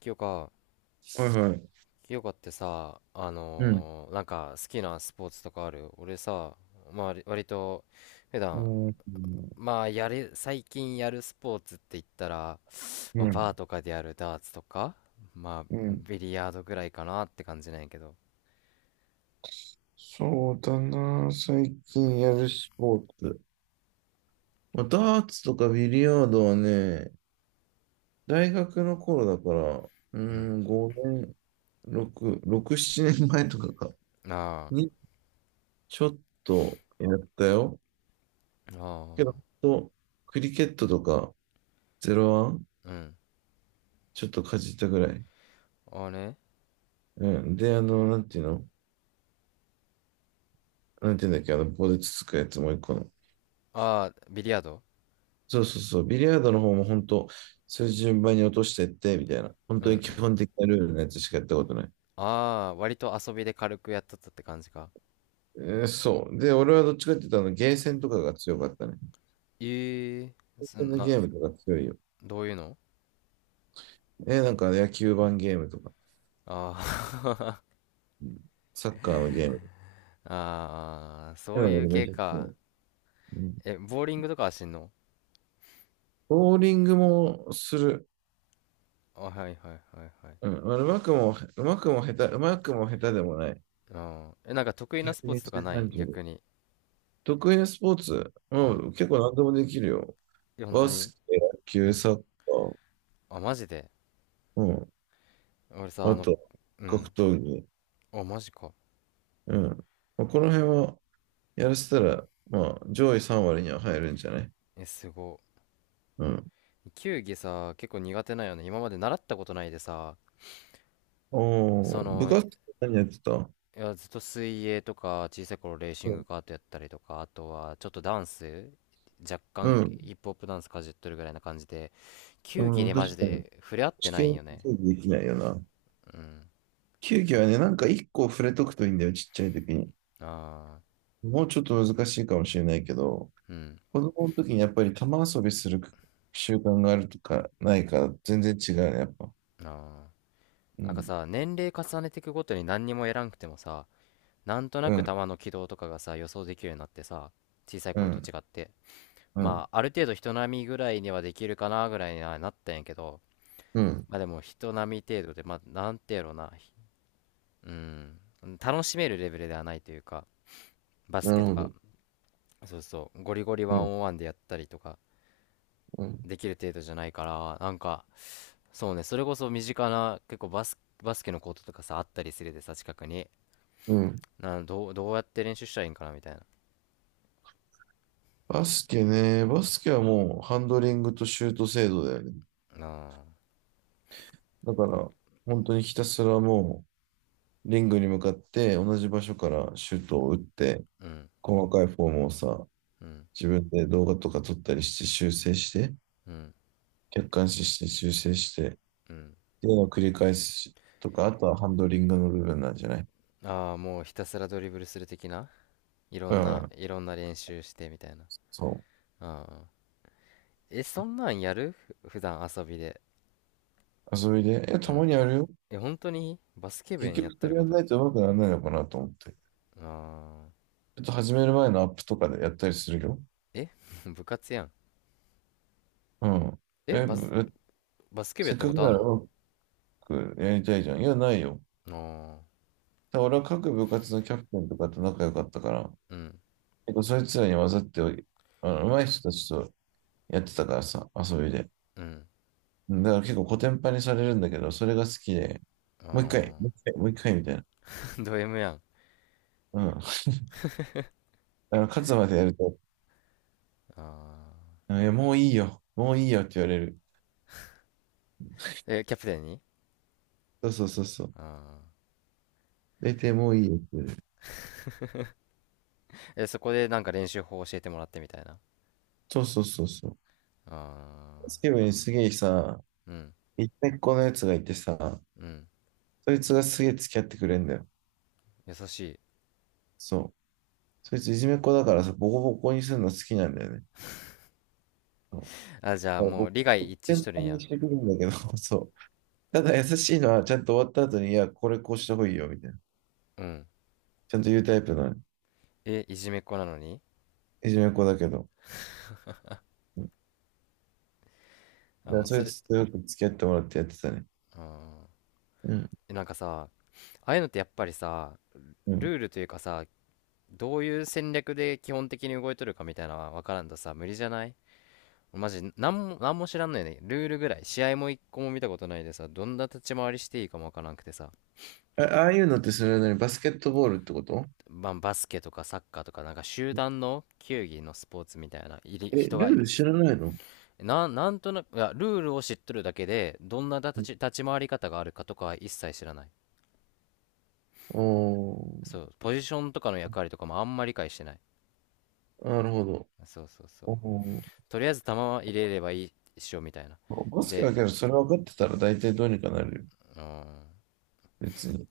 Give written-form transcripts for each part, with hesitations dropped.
清香、はいはい。清香ってさ、うん。なんか好きなスポーツとかある？俺さ、まあ割と普段、うん。まあ最近やるスポーツって言ったら、うまあバーん。とかでやるダーツとか、まうあん。ビリヤードぐらいかなって感じなんやけど。そうだな。最近やるスポーツ。まあ、ダーツとかビリヤードはね、大学の頃だから、ううん。ん、5年、6、6、7年前とかか、あにちょっとやったよ。あ、あけど、ほんあ、とクリケットとか、ゼロワン、うん。ちょっとかじったぐらい。ああね。うん。で、なんていうんだっけ、棒でつつくやつもう一個の。ああ、ビリヤード。そうそうそう、ビリヤードの方も本当、そういう順番に落としてって、みたいな。本うん当うに基ん。本的なルールのやつしかやったことない。ああ、割と遊びで軽くやっとったって感じか。そう。で、俺はどっちかって言ったら、あのゲーセンとかが強かったね。ええ、ゲーそセンんのな、ゲームとか強いよ。どういうの？なんか野球盤ゲームとか、ああ うん、サッカーのゲーム。ああ、そういう俺めっ系ちゃ強か。い。うん、え、ボーリングとかはしんの？ボーリングもする。あ、はいはいはいはい。うん、うまくも下手でもない。うん。え、なんか得意なスポーツとか120、ない？30。逆に。得意なスポーツ、ううん。ん、結構何でもできるよ。いや、本当バに？スケ、野う球、ん。サッカー、あ、マジで？うん。俺さ、ああの、と、う格ん。闘技。あ、マジか。うん。まあこの辺はやらせたら、まあ、上位3割には入るんじゃない？え、すご。うん。球技さ、結構苦手なんよね。今まで習ったことないでさ、おそー、部の、活何やってた？いや、ずっと水泳とか、小さい頃レーシングうカートやったりとか、あとはちょっとダンス、若干ん。ヒップホップダンスかじっとるぐらいな感じで、球技うん、でマジ確かに。で触れ合って試ないん験よね。競技できないよな。うん。球技はね、なんか1個触れとくといいんだよ、ちっちゃい時に。ああ、もうちょっと難しいかもしれないけど、うん。子供の時にやっぱり玉遊びする習慣があるとかないから、全然違うね、やっぱ。ああ。うなんかん、さ、年齢重ねていくごとに何にもやらんくてもさ、なんとなうくん、球の軌道とかがさ、予想できるようになってさ、小さいう頃とん、違って。うん、まあ、ある程度人並みぐらいにはできるかなぐらいにはなったんやけど、うん。まあでも人並み程度で、まあ、なんてやろうな。うん、楽しめるレベルではないというか、バスなケるとほか、ど。そうそう、ゴリゴリワうンん、オンワンでやったりとか、うん、できる程度じゃないから、なんか、そうね、それこそ身近な、結構バスケのコートとかさ、あったりするでさ、近くに。うん。な、どう、どうやって練習したらいいんかな、みたいな。バスケね、バスケはもうハンドリングとシュート精度だよね。ああ、だから、本当にひたすらもう、リングに向かって同じ場所からシュートを打って、うん、細かいフォームをさ、うん、自分で動画とか撮ったりして修正して、うん、客観視して修正して、っうん。ていうのを繰り返すとか、あとはハンドリングの部分なんじゃない？ああ、もうひたすらドリブルする的な、うん、いろんな練習してみたいな。そああ。え、そんなんやる普段遊びで。う。遊びで、いや、うたまん。にやるよ。え、本当にバスケ部員や結っ局、てそるれやこんと。ないと上手くならないのかなと思って。あー、ちょっと始める前のアップとかでやったりするよ。え 部活やん。うん。え、え、バスケ部やせっったかこくとあなんらの？うまくやりたいじゃん。いや、ないよ。あただ俺は各部活のキャプテンとかと仲良かったから、あー、うん、結構そいつらに混ざって、上手い人たちとやってたからさ、遊びで。うん、うん。だから結構コテンパンにされるんだけど、それが好きで、もう一回、あもう一回、もう一回みたいな。あ、ド M やん。うん。勝つまでやると、ああ、うん、いや、もういいよ、もういいよって言われる。え、キャプテンに？そうそうそうそう。あ出てもういいよって言われる。あ、え、そこでなんか練習法教えてもらってみたいな。そうそうそうそう。ああ、スケブにすげえさ、うん、一回このやつがいてさ、うん、そいつがすげえ付き合ってくれんだよ。優しい。そう。そいついじめっ子だからさ、ボコボコにするの好きなんだよね。そう。だあ、じゃあからもう僕、利害一致し全とる般んにや。してくるんだけど、そう。ただ優しいのは、ちゃんと終わった後に、いや、これこうした方がいいよ、みたいな。うん。ちゃんと言うタイプの。え、いじめっ子なのに？いじめっ子だけど。うん。だあ、かもらうそそいれ、つとよく付き合ってもらってやってたね。あー、うん。え、なんかさ、ああいうのってやっぱりさ、うルん。ールというかさ、どういう戦略で基本的に動いとるかみたいなのは分からんとさ、無理じゃない？マジ、なんも知らんのよね。ルールぐらい。試合も一個も見たことないでさ、どんな立ち回りしていいかも分からなくてさ。あ、ああいうのってそれなりにバスケットボールってこと？まあ、バスケとかサッカーとか、なんか集団の球技のスポーツみたいな、いりえ、人ルが、ール知らないの？なんとなく、いや、ルールを知っとるだけで、どんなうん。立ち回り方があるかとかは一切知らない。おそう、ポジションとかの役割とかもあんまり理解してない。ー、なるほど。そうそうそう。おー、とりあえず球は入れればいいっしょ、みたいな。バスケだで、けど、それ分かってたら大体どうにかなるよ。うーん。別に。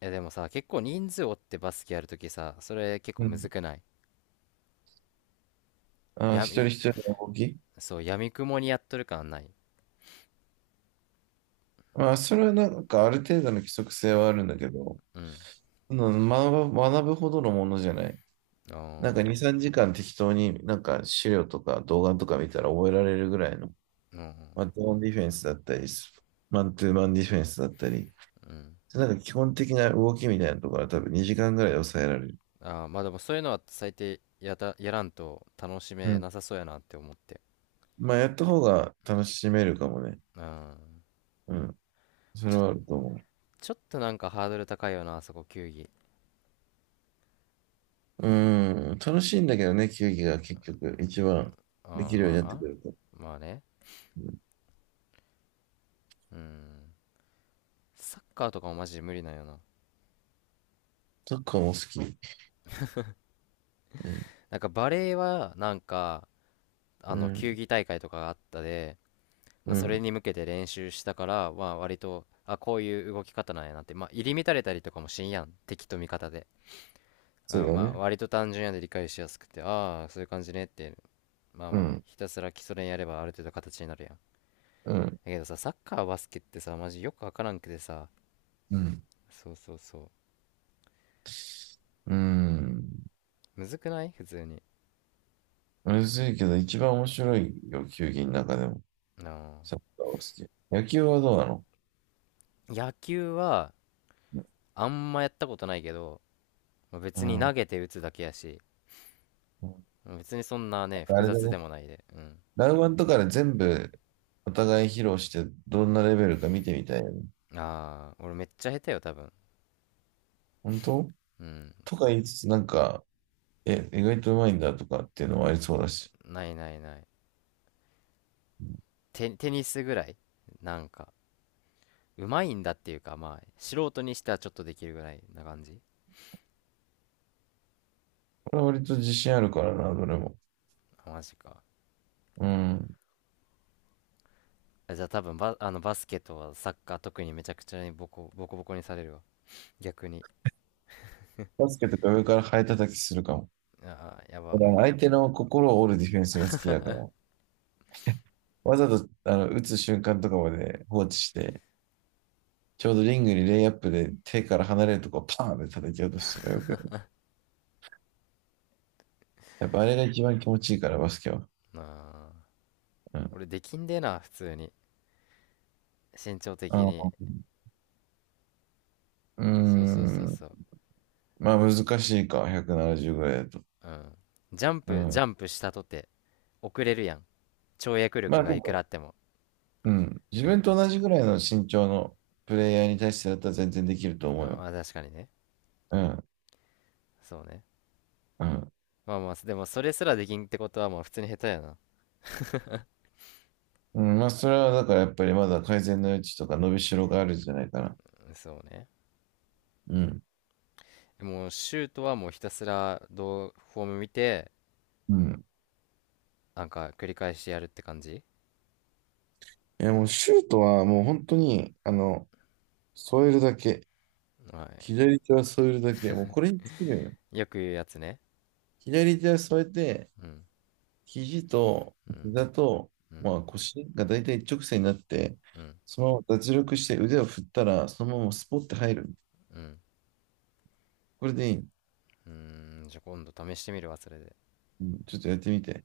いやでもさ、結構人数おってバスケやるときさ、それ結構うむずん。くない？あー、や一人み、一人の動き？そう、やみくもにやっとる感ない。まあ、それはなんかある程度の規則性はあるんだけど、うん。うん。学ぶほどのものじゃない。あなんかあ、2、3時間適当になんか資料とか動画とか見たら覚えられるぐらいの、うん、マットオンディフェンスだったり、マントゥーマンディフェンスだったり、うん。なんか基本的な動きみたいなところは多分2時間ぐらいで抑えられる。ああ、まあでもそういうのは最低やらんと楽しうめん。なさそうやなって思って。まあ、やった方が楽しめるかもね。うん。うん。それちはあょ、ると思ちょっとなんかハードル高いよな、あそこ球技。う。うん。楽しいんだけどね、球技が結局一番うできん、るようにまなってあ、くると。まあね。うん。うん。サッカーとかもマジで無理なんよな。サッカーも好き。うん、なんかバレーは、なんか、うん、球技大会とかがあったで、まうあ、それん、に向けて練習したから、まあ、割と、あ、こういう動き方なんやなって、まあ、入り乱れたりとかもしんやん敵と味方で、そうあ、だよまあ、ね。割と単純やで理解しやすくて、ああー、そういう感じねって、まあうまあ、ん、ひたすら基礎練やればある程度形になるやん。だうん、けどさ、サッカーバスケってさ、マジよくわからんくてさ、うん、そうそうそう、うん。むずくない？普通に。うるせえけど、一番面白いよ、球技の中でも。あサッカーは好き。野球はどうなの？ー、野球はあんまやったことないけど、まあ、う別に投ん。げて打つだけやし、うん、別にそんなね、あ複れだ雑ね。でもないで。うん。ラウワンとかで全部お互い披露して、どんなレベルか見てみたいよね。ああ、俺めっちゃ下手よ、多分。本当？うん。とか言いつつ、なんか、え、意外とうまいんだとかっていうのはありそうだし。ないないない。テニスぐらい、なんか、うまいんだっていうか、まあ素人にしてはちょっとできるぐらいな感じ。これは割と自信あるからな、どれも。あ、マジか。うん。あ、じゃあ多分、バ、あのバスケとはサッカー特に、めちゃくちゃにボコボコにされるわ、逆に。バスケとか上からハエ叩きするかも。ああ、やば。俺は相手の心を折るディフェンスが好きだから。わざと、打つ瞬間とかまで放置して、ちょうどリングにレイアップで手から離れるとこをパーンって叩き落とすとかよくやる。やっぱあれが一番気持ちいいから、バスケは。なあ、うん。俺できんでな、普通に、身長あ的のに。うーそうそうそうん。そう。まあ難しいか、170ぐらいだと。うん。うジャん。ンプしたとて遅れるやん、跳躍ま力あがでいくらも、あっても。うん。自うん。分うとん。同じぐらいの身長のプレイヤーに対してだったら全然できると思うあ、よ。まあ確かにね。うん。そうね。うん。まあまあ、でもそれすらできんってことは、まあ普通に下手やな。うん、まあそれはだからやっぱりまだ改善の余地とか伸びしろがあるんじゃないかな。うん、そうね。うん。もうシュートはもうひたすら、どうフォーム見て、うん。なんか繰り返してやるって感じ。いや、もうシュートはもう本当に、添えるだけ。は左手は添えるだけ。もうこれに尽きるんよ。い。よく言うやつね。左手は添えて、うん、肘とうん、膝と、うん、まあ腰が大体一直線になって、うん、そのまま脱力して腕を振ったら、そのままスポッて入る。うん。これでいい。うーん、じゃあ今度試してみるわ、それで。うん、ちょっとやってみて。